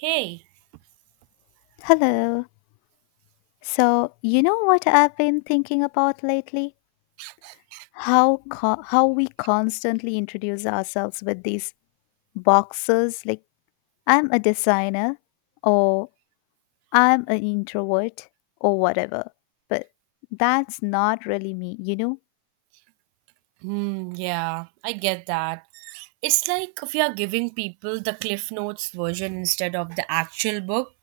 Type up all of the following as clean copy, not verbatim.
Hey. Hello. So, you know what I've been thinking about lately? How how we constantly introduce ourselves with these boxes like I'm a designer or I'm an introvert or whatever. But that's not really me, you know? Yeah, I get that. It's like if you're giving people the Cliff Notes version instead of the actual book.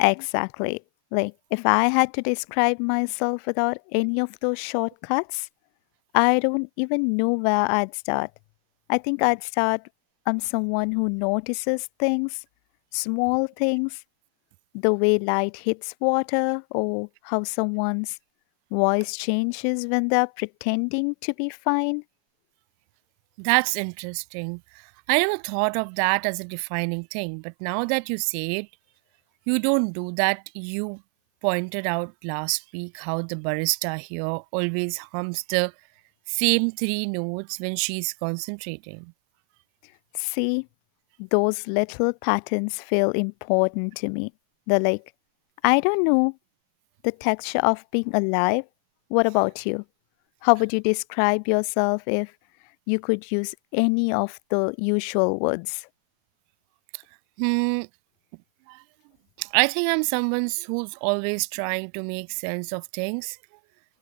Exactly. Like if I had to describe myself without any of those shortcuts, I don't even know where I'd start. I think I'd start I'm someone who notices things, small things, the way light hits water or how someone's voice changes when they're pretending to be fine. That's interesting. I never thought of that as a defining thing, but now that you say it, you don't do that. You pointed out last week how the barista here always hums the same three notes when she's concentrating. See, those little patterns feel important to me. They're like, I don't know, the texture of being alive. What about you? How would you describe yourself if you could use any of the usual words? Hmm, I think I'm someone who's always trying to make sense of things,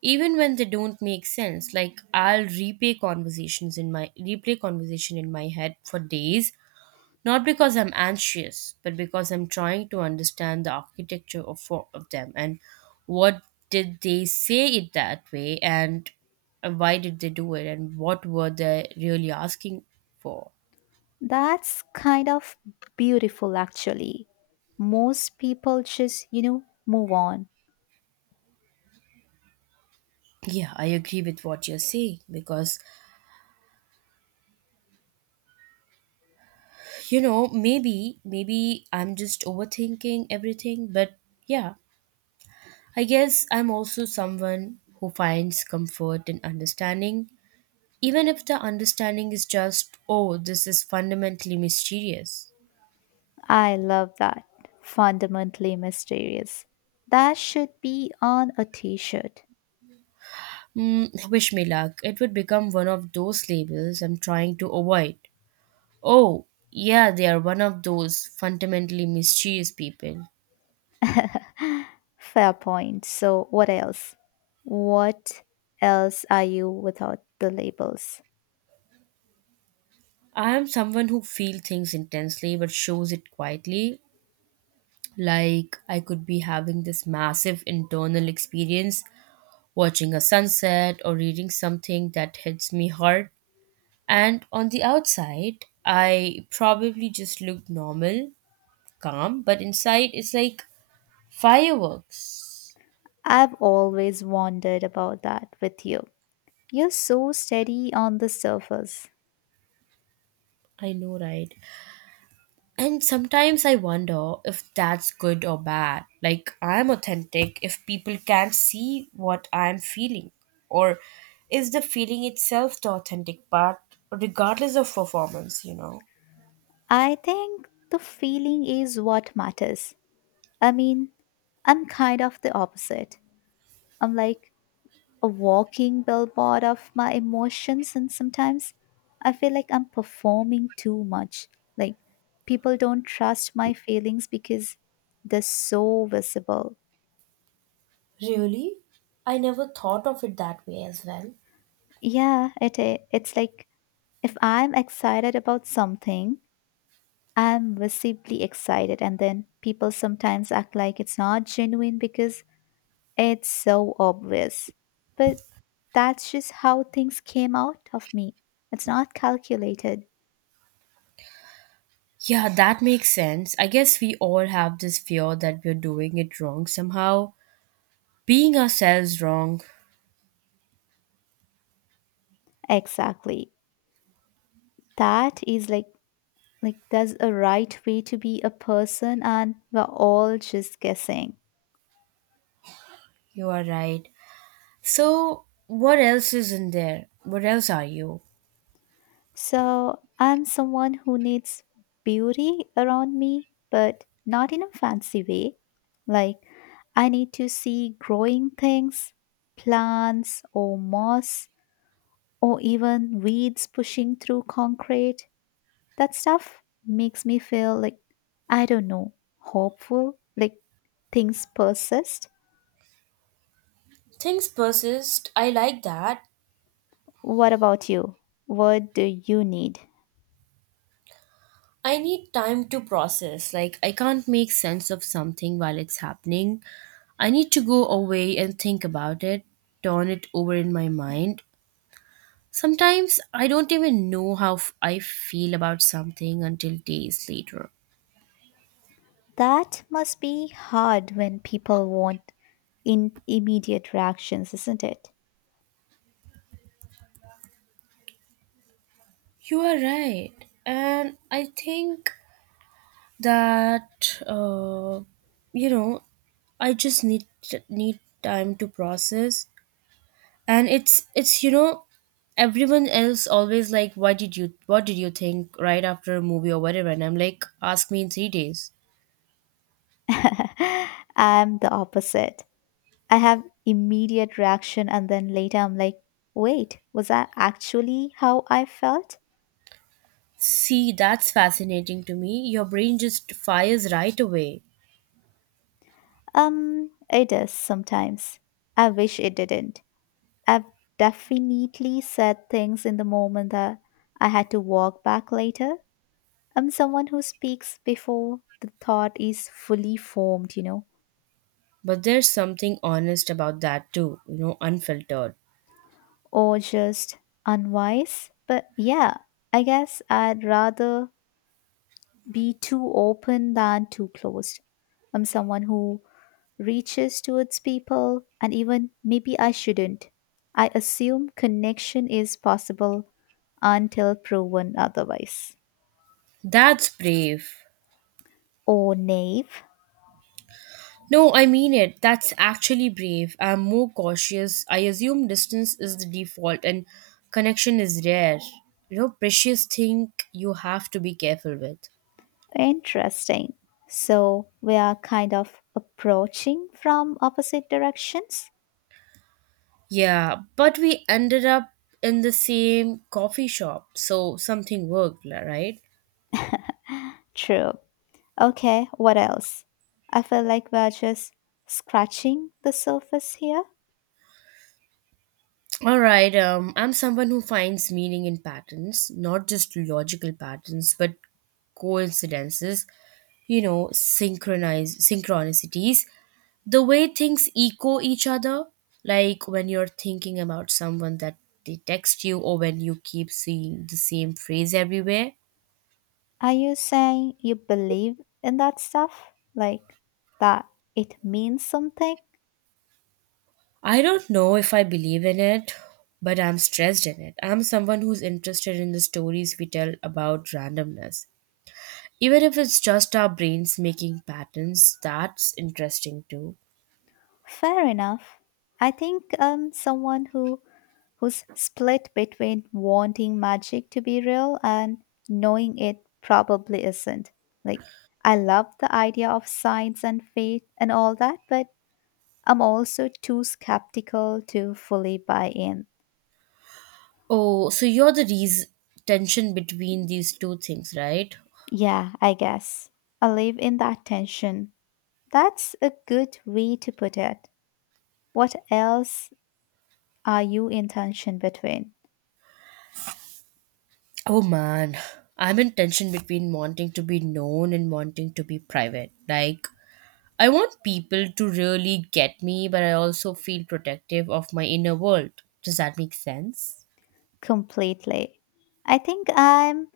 even when they don't make sense. Like I'll replay conversation in my head for days, not because I'm anxious but because I'm trying to understand the architecture of four of them. And what, did they say it that way? And why did they do it and what were they really asking for? That's kind of beautiful, actually. Most people just, you know, move on. Yeah, I agree with what you're saying because, you know, maybe I'm just overthinking everything, but yeah, I guess I'm also someone who finds comfort in understanding, even if the understanding is just, oh, this is fundamentally mysterious. I love that. Fundamentally mysterious. That should be on a t shirt. Mm, wish me luck. It would become one of those labels I'm trying to avoid. Oh, yeah, they are one of those fundamentally mysterious people. Fair point. So, what else? What else are you without the labels? I am someone who feels things intensely but shows it quietly. Like I could be having this massive internal experience watching a sunset or reading something that hits me hard. And on the outside, I probably just look normal, calm, but inside it's like fireworks. I've always wondered about that with you. You're so steady on the surface. I know, right? And sometimes I wonder if that's good or bad. Like, I'm authentic if people can't see what I'm feeling. Or is the feeling itself the authentic part, regardless of performance, you know? I think the feeling is what matters. I mean, I'm kind of the opposite. I'm like a walking billboard of my emotions, and sometimes I feel like I'm performing too much. Like, people don't trust my feelings because they're so visible. Really? I never thought of it that way as well. Yeah, it's like if I'm excited about something, I'm visibly excited, and then people sometimes act like it's not genuine because it's so obvious. But that's just how things came out of me. It's not calculated. Yeah, that makes sense. I guess we all have this fear that we're doing it wrong somehow, being ourselves wrong. Exactly. That is like there's a right way to be a person and we're all just guessing. You are right. So, what else is in there? What else are you? So I'm someone who needs beauty around me, but not in a fancy way. Like, I need to see growing things, plants or moss, or even weeds pushing through concrete. That stuff makes me feel like, I don't know, hopeful, like things persist. Things persist. I like that. What about you? What do you need? I need time to process. Like, I can't make sense of something while it's happening. I need to go away and think about it, turn it over in my mind. Sometimes I don't even know how I feel about something until days later. That must be hard when people want in immediate reactions, isn't it? You are right. And I think that, uh, you know, I just need time to process. And it's you know, everyone else always like, what did you think right after a movie or whatever, and I'm like, ask me in 3 days. I'm the opposite. I have immediate reaction and then later I'm like, wait, was that actually how I felt? See, that's fascinating to me, your brain just fires right away. It does sometimes. I wish it didn't. I've definitely said things in the moment that I had to walk back later. I'm someone who speaks before the thought is fully formed, you know. But there's something honest about that too, you know, unfiltered. Or just unwise. But yeah, I guess I'd rather be too open than too closed. I'm someone who reaches towards people, and even maybe I shouldn't. I assume connection is possible until proven otherwise. That's brave. Oh, naive. No, I mean it. That's actually brave. I'm more cautious. I assume distance is the default and connection is rare. You know, precious thing you have to be careful with. Interesting. So we are kind of approaching from opposite directions? Yeah, but we ended up in the same coffee shop, so something worked, right? True. Okay, what else? I feel like we're just scratching the surface here. All right. I'm someone who finds meaning in patterns, not just logical patterns, but coincidences. You know, synchronize synchronicities, the way things echo each other. Like when you're thinking about someone that they text you, or when you keep seeing the same phrase everywhere. Are you saying you believe in that stuff? Like that it means something? I don't know if I believe in it, but I'm stressed in it. I'm someone who's interested in the stories we tell about randomness. Even if it's just our brains making patterns, that's interesting too. Fair enough. I think someone who who's split between wanting magic to be real and knowing it probably isn't. Like I love the idea of science and faith and all that, but I'm also too skeptical to fully buy in. Oh, so you're the reason tension between these two things, right? Yeah, I guess. I live in that tension. That's a good way to put it. What else are you in tension between? Oh man, I'm in tension between wanting to be known and wanting to be private. Like, I want people to really get me, but I also feel protective of my inner world. Does that make sense? Completely. I think I'm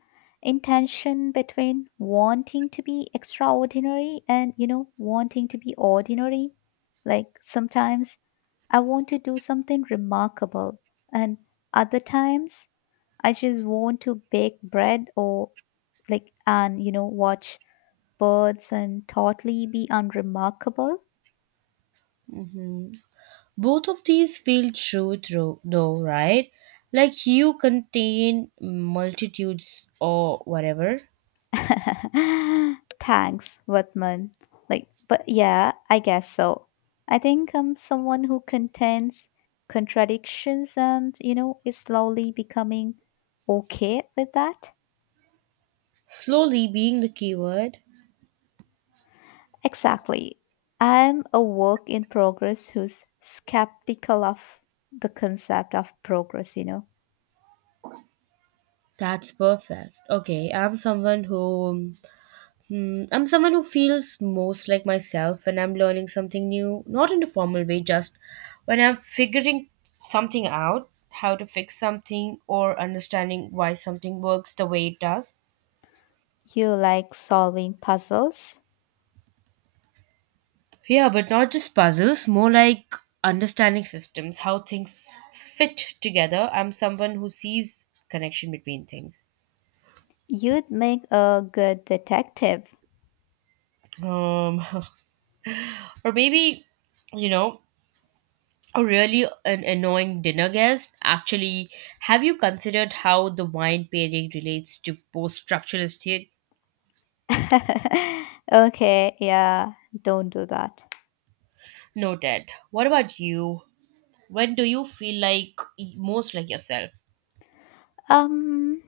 in tension between wanting to be extraordinary and, you know, wanting to be ordinary. Like sometimes I want to do something remarkable, and other times I just want to bake bread or like and you know watch birds and totally be unremarkable? hmm Both of these feel true through though, right? Like you contain multitudes or whatever. Thanks, Vatman. Like, but yeah, I guess so. I think I'm someone who contains contradictions and, you know, is slowly becoming okay with that. Slowly being the keyword. Exactly. I'm a work in progress who's skeptical of the concept of progress, you know. That's perfect. Okay, I'm someone who I'm someone who feels most like myself when I'm learning something new, not in a formal way, just when I'm figuring something out, how to fix something or understanding why something works the way it does. You like solving puzzles? Yeah, but not just puzzles, more like understanding systems, how things fit together. I'm someone who sees connection between things. You'd make a good detective. Um, or maybe, you know, a really an annoying dinner guest. Actually, have you considered how the wine pairing relates to post structuralist theory? Okay, yeah, don't do that. Noted. What about you? When do you feel like most like yourself? Um,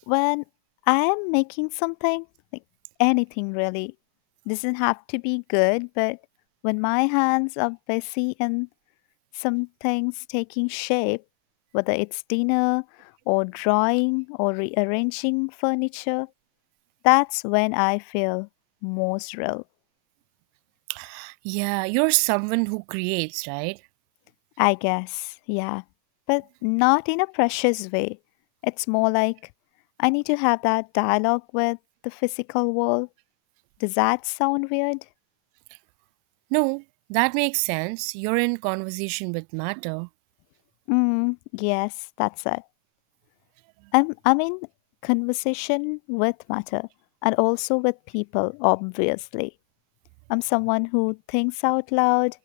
when I am making something, like anything really, doesn't have to be good, but when my hands are busy and something's taking shape, whether it's dinner or drawing or rearranging furniture, that's when I feel most real. Yeah, you're someone who creates, right? I guess, yeah. But not in a precious way. It's more like I need to have that dialogue with the physical world. Does that sound weird? No, that makes sense. You're in conversation with matter. Mm, yes, that's it. I'm in conversation with matter and also with people, obviously. I'm someone who thinks out loud,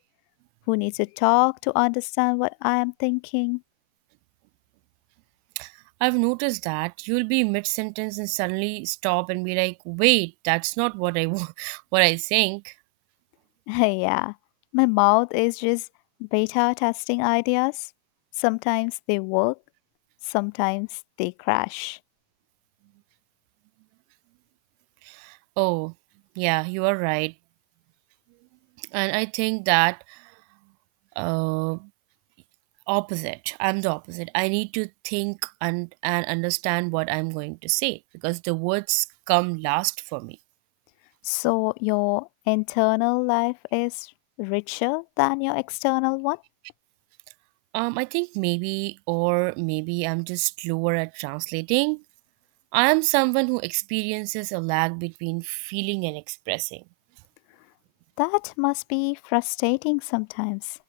who needs to talk to understand what I am thinking. I've noticed that you'll be mid sentence and suddenly stop and be like, "Wait, that's not what I what I think." Yeah, my mouth is just beta testing ideas. Sometimes they work, sometimes they crash. Oh, yeah, you are right. And I think that uh opposite. I'm the opposite. I need to think and understand what I'm going to say because the words come last for me. So your internal life is richer than your external one? I think maybe, or maybe I'm just slower at translating. I am someone who experiences a lag between feeling and expressing. That must be frustrating sometimes.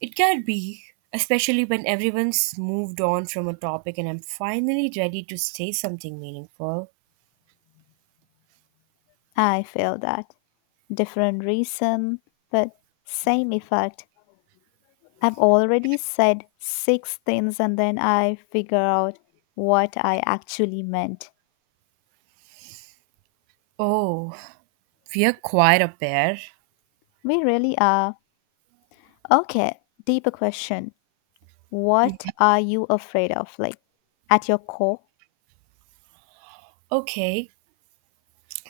It can be, especially when everyone's moved on from a topic and I'm finally ready to say something meaningful. I feel that. Different reason, but same effect. I've already said six things and then I figure out what I actually meant. Oh, we are quite a pair. We really are. Okay, deeper question. What are you afraid of? Like at your core? Okay,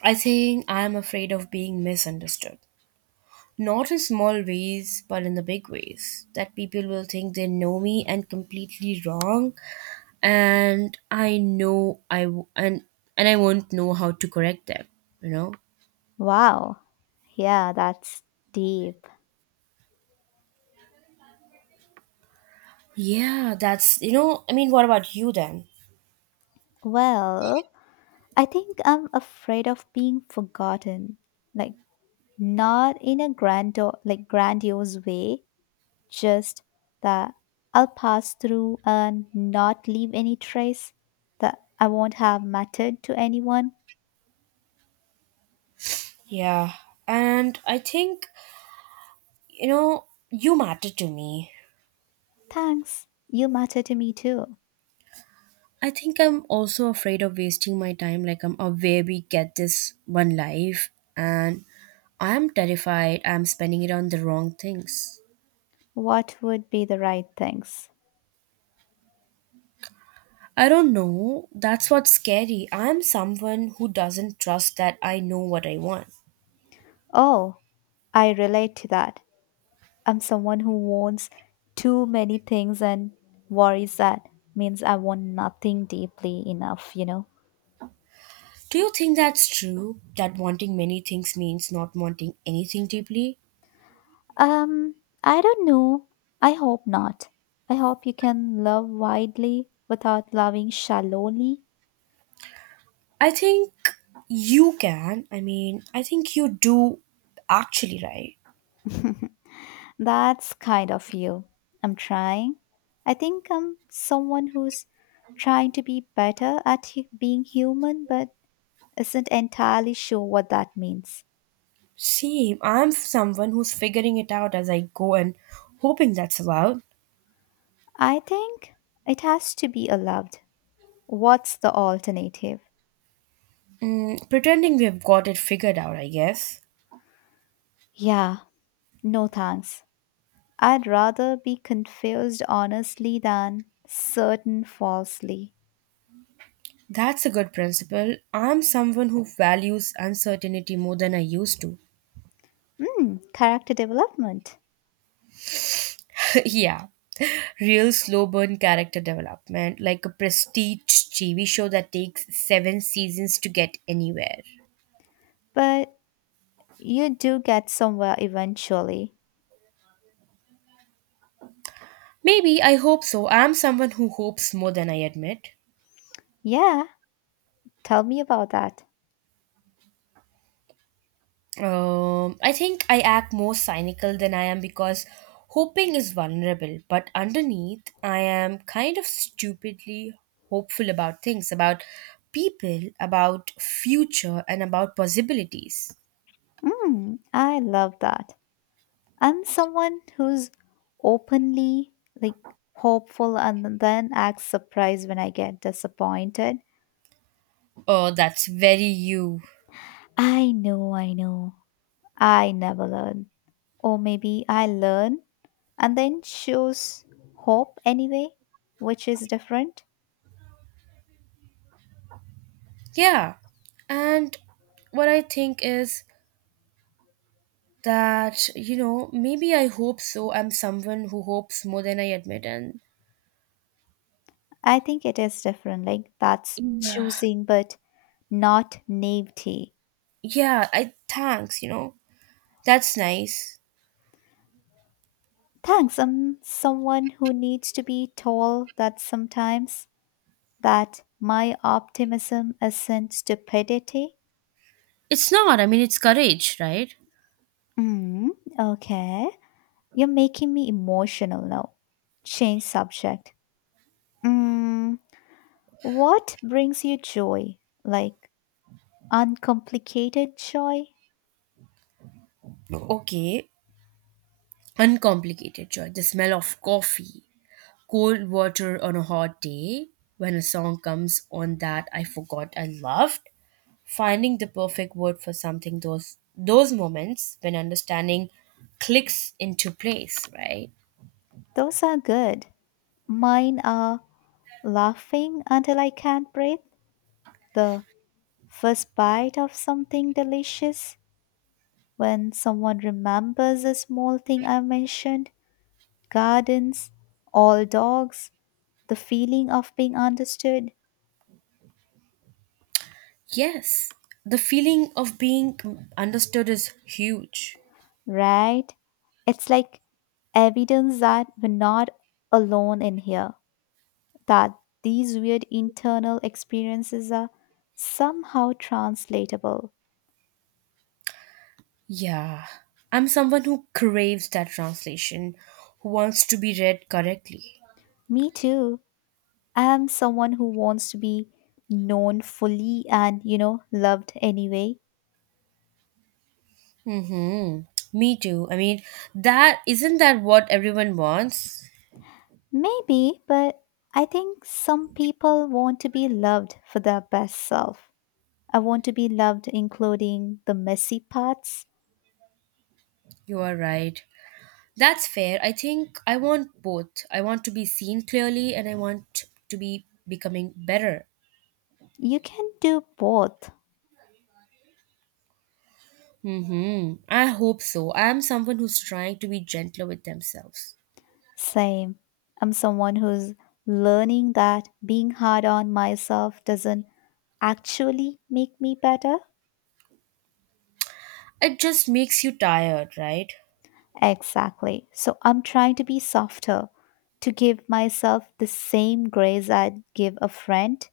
I think I'm afraid of being misunderstood. Not in small ways, but in the big ways. That people will think they know me and completely wrong, and I know I w- and I won't know how to correct them. You know. Wow. Yeah, that's deep. Yeah, that's, you know, I mean, what about you then? Well, I think I'm afraid of being forgotten. Like not in a grand like grandiose way, just that I'll pass through and not leave any trace that I won't have mattered to anyone. Yeah. And I think, you know, you matter to me. Thanks. You matter to me too. I think I'm also afraid of wasting my time. Like, I'm aware we get this one life, and I'm terrified I'm spending it on the wrong things. What would be the right things? I don't know. That's what's scary. I'm someone who doesn't trust that I know what I want. Oh, I relate to that. I'm someone who wants too many things and worries that means I want nothing deeply enough, you know? Do you think that's true? That wanting many things means not wanting anything deeply? Um, I don't know. I hope not. I hope you can love widely without loving shallowly. I think you can. I mean, I think you do actually, right? That's kind of you. I'm trying. I think I'm someone who's trying to be better at being human, but isn't entirely sure what that means. Same. I'm someone who's figuring it out as I go and hoping that's allowed. I think it has to be allowed. What's the alternative? Mm, pretending we've got it figured out, I guess. Yeah, no thanks. I'd rather be confused honestly than certain falsely. That's a good principle. I'm someone who values uncertainty more than I used to. Hmm, character development. Yeah. Real slow burn character development, like a prestige TV show that takes 7 seasons to get anywhere. But you do get somewhere eventually. Maybe I hope so. I'm someone who hopes more than I admit. Yeah, tell me about that. I think I act more cynical than I am because hoping is vulnerable, but underneath, I am kind of stupidly hopeful about things, about people, about future, and about possibilities. Hmm, I love that. I'm someone who's openly like hopeful and then acts surprised when I get disappointed. Oh, that's very you. I know, I know. I never learn. Or maybe I learn and then choose hope anyway, which is different. Yeah. And what I think is that, you know, maybe I hope so. I'm someone who hopes more than I admit. And I think it is different. Like that's yeah. choosing, but not naivety. Yeah, I thanks, you know. That's nice. Thanks. I'm someone who needs to be told that sometimes that my optimism isn't stupidity. It's not, I mean, it's courage, right? Mm, okay. You're making me emotional now. Change subject. Mm, what brings you joy? Like uncomplicated joy? Okay, uncomplicated joy. The smell of coffee, cold water on a hot day, when a song comes on that I forgot I loved, finding the perfect word for something, those moments when understanding clicks into place, right? Those are good. Mine are laughing until I can't breathe, the first bite of something delicious, when someone remembers a small thing I mentioned, gardens, all dogs, the feeling of being understood, Yes. The feeling of being understood is huge. right? It's like evidence that we're not alone in here, that these weird internal experiences are somehow translatable. Yeah, I'm someone who craves that translation, who wants to be read correctly. Me too. I am someone who wants to be known fully and, you know, loved anyway. Mm-hmm. Me too. I mean, that isn't that what everyone wants? Maybe, but I think some people want to be loved for their best self. I want to be loved, including the messy parts. You are right. That's fair. I think I want both. I want to be seen clearly and I want to be becoming better. You can do both. Mm-hmm. I hope so. I am someone who's trying to be gentler with themselves. Same. I'm someone who's learning that being hard on myself doesn't actually make me better. It just makes you tired, right? Exactly. So I'm trying to be softer, to give myself the same grace I'd give a friend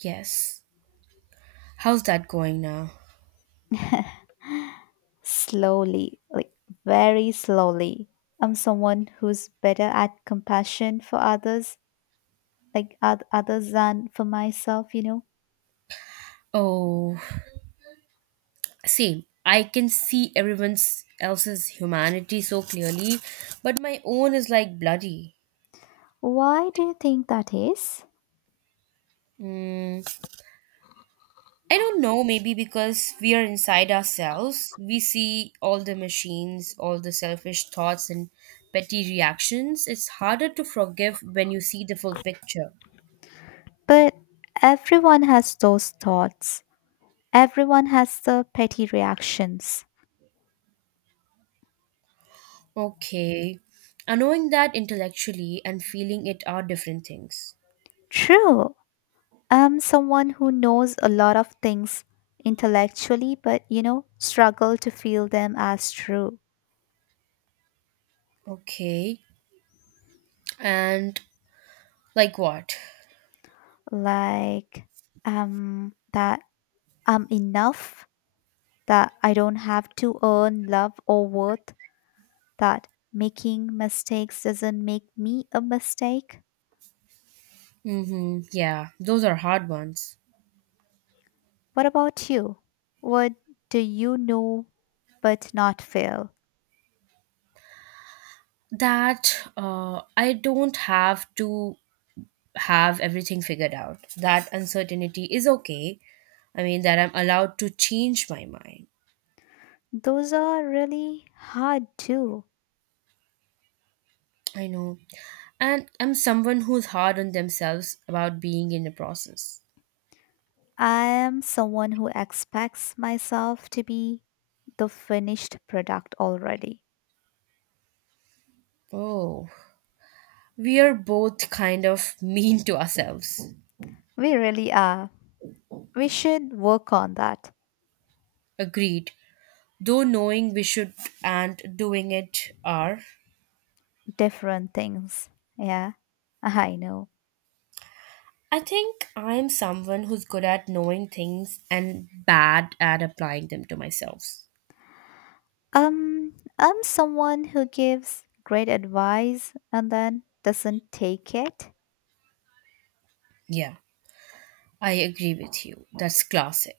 Yes. How's that going now? slowly, like very slowly. I'm someone who's better at compassion for others, like others than for myself, you know. Oh, see, I can see everyone else's humanity so clearly, but my own is like bloody. Why do you think that is? Mm, I don't know, maybe because we are inside ourselves, we see all the machines, all the selfish thoughts, and petty reactions. It's harder to forgive when you see the full picture. But everyone has those thoughts. Everyone has the petty reactions. Okay. And knowing that intellectually and feeling it are different things. True, I'm someone who knows a lot of things intellectually, but you know, struggle to feel them as true. Okay. And like what? Like, that I'm enough, that I don't have to earn love or worth, that making mistakes doesn't make me a mistake. Mm-hmm. Yeah, those are hard ones. What about you? What do you know but not feel? That I don't have to have everything figured out. That uncertainty is okay. I mean, that I'm allowed to change my mind. Those are really hard too. I know. And I'm someone who's hard on themselves about being in the process. I am someone who expects myself to be the finished product already. Oh, we are both kind of mean to ourselves. We really are. We should work on that. Agreed. Though knowing we should and doing it are. Different things. Yeah, I know. I think I'm someone who's good at knowing things and bad at applying them to myself. I'm someone who gives great advice and then doesn't take it. Yeah, I agree with you. That's classic.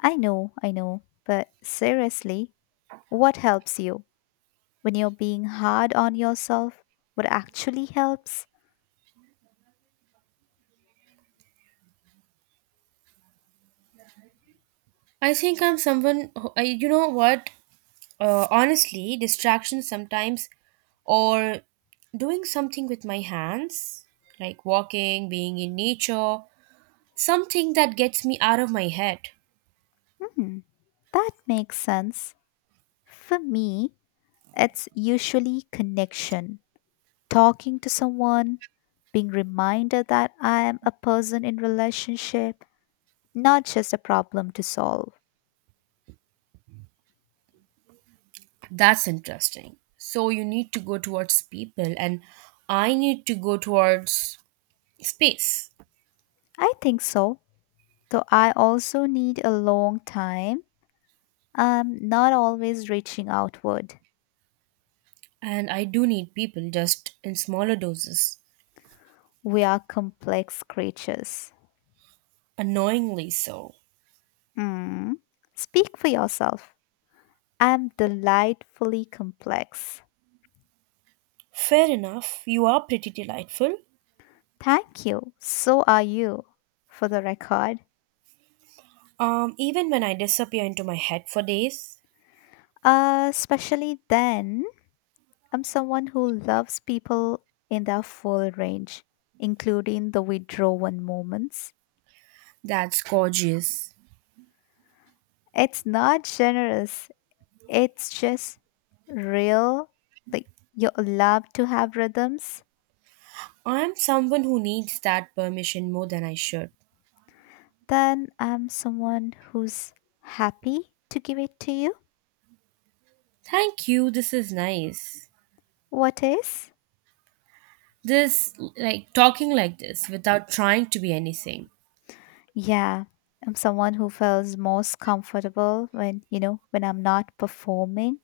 I know, I know. But seriously, what helps you when you're being hard on yourself? What actually helps? I think I'm someone who, I, you know what? Honestly, distractions sometimes or doing something with my hands, like walking, being in nature, something that gets me out of my head. Hmm, that makes sense. For me, it's usually connection, talking to someone, being reminded that I am a person in relationship, not just a problem to solve. That's interesting. So you need to go towards people and I need to go towards space. I think so. Though I also need a long time. I'm not always reaching outward. And I do need people just in smaller doses. We are complex creatures. Annoyingly so. Mm. Speak for yourself. I'm delightfully complex. Fair enough, you are pretty delightful. Thank you. So are you, for the record. Even when I disappear into my head for days. Especially then I'm someone who loves people in their full range, including the withdrawn moments. That's gorgeous. It's not generous, it's just real. Like, you love to have rhythms. I am someone who needs that permission more than I should. Then I'm someone who's happy to give it to you. Thank you, this is nice. What is? This, like, talking like this without trying to be anything. Yeah, I'm someone who feels most comfortable when, you know, when I'm not performing.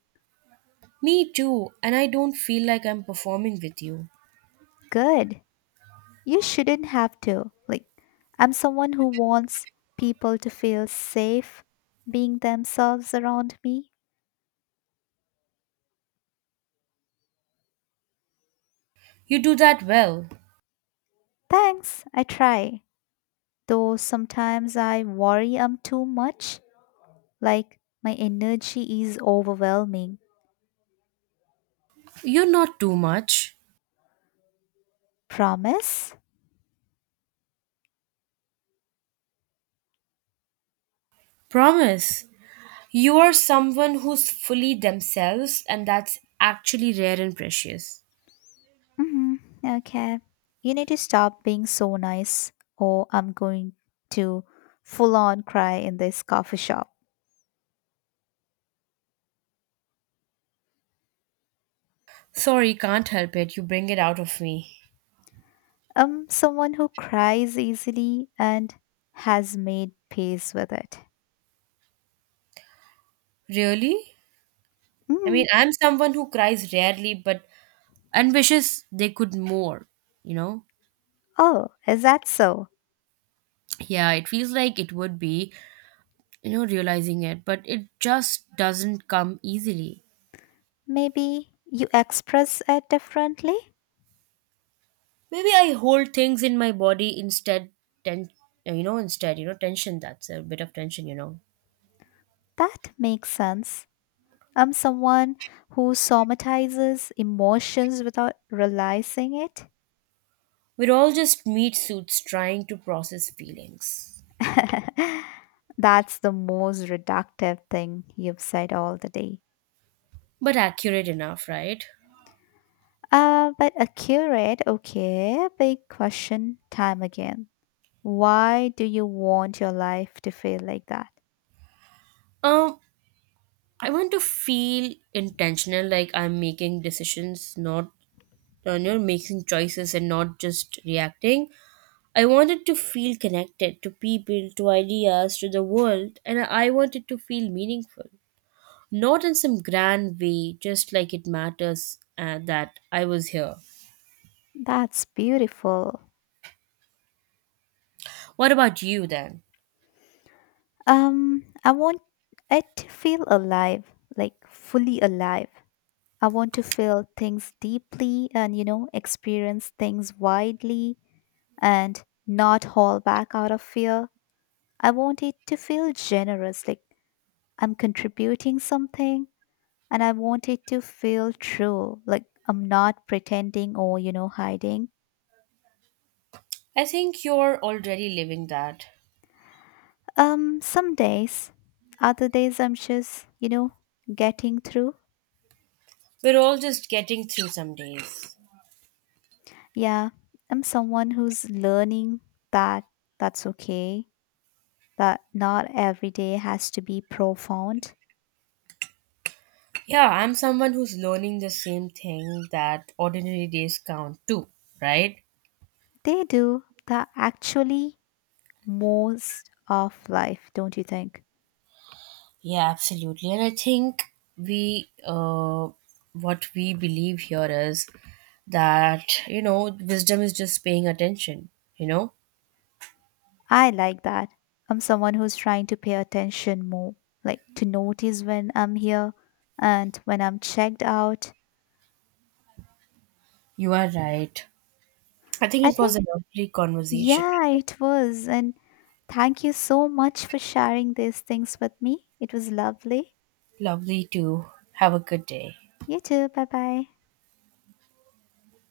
Me too, and I don't feel like I'm performing with you. Good. You shouldn't have to. Like, I'm someone who wants people to feel safe being themselves around me. You do that well. Thanks, I try. Though sometimes I worry I'm too much, like, my energy is overwhelming. You're not too much. Promise? Promise. You are someone who's fully themselves, and that's actually rare and precious. Hmm. Okay. You need to stop being so nice, or I'm going to full on cry in this coffee shop. Sorry, can't help it. You bring it out of me. Someone who cries easily and has made peace with it. Really? I mean, Mm, I'm someone who cries rarely, but and wishes they could more, you know? oh, is that so? Yeah, it feels like it would be, you know, realizing it, but it just doesn't come easily. Maybe you express it differently? Maybe I hold things in my body instead, ten, you know, instead, you know, tension. That's a bit of tension, you know. That makes sense. I'm someone who somatizes emotions without realizing it. We're all just meat suits trying to process feelings. That's the most reductive thing you've said all the day. But accurate enough, right? But accurate, okay. Big question time again. Why do you want your life to feel like that? Um, I want to feel intentional, like I'm making decisions, not you know, making choices and not just reacting. I wanted to feel connected to people, to ideas, to the world, and I wanted to feel meaningful. Not in some grand way, just like it matters that I was here. That's beautiful. What about you then? I want it to feel alive, like fully alive. I want to feel things deeply and, you know, experience things widely and not haul back out of fear. I want it to feel generous, like I'm contributing something, and I want it to feel true, like I'm not pretending or, you know, hiding. I think you're already living that. Some days, other days I'm just, you know, getting through. We're all just getting through some days. Yeah, I'm someone who's learning that that's okay, that not every day has to be profound. Yeah, I'm someone who's learning the same thing, that ordinary days count too, right? They do that actually most of life, don't you think? Yeah, absolutely. And I think we, uh, what we believe here is that, you know, wisdom is just paying attention, you know? I like that. I'm someone who's trying to pay attention more, like to notice when I'm here and when I'm checked out. You are right. I think I it was think a lovely conversation. yeah, it was. And thank you so much for sharing these things with me. It was lovely. Lovely to have a good day. You too. Bye bye.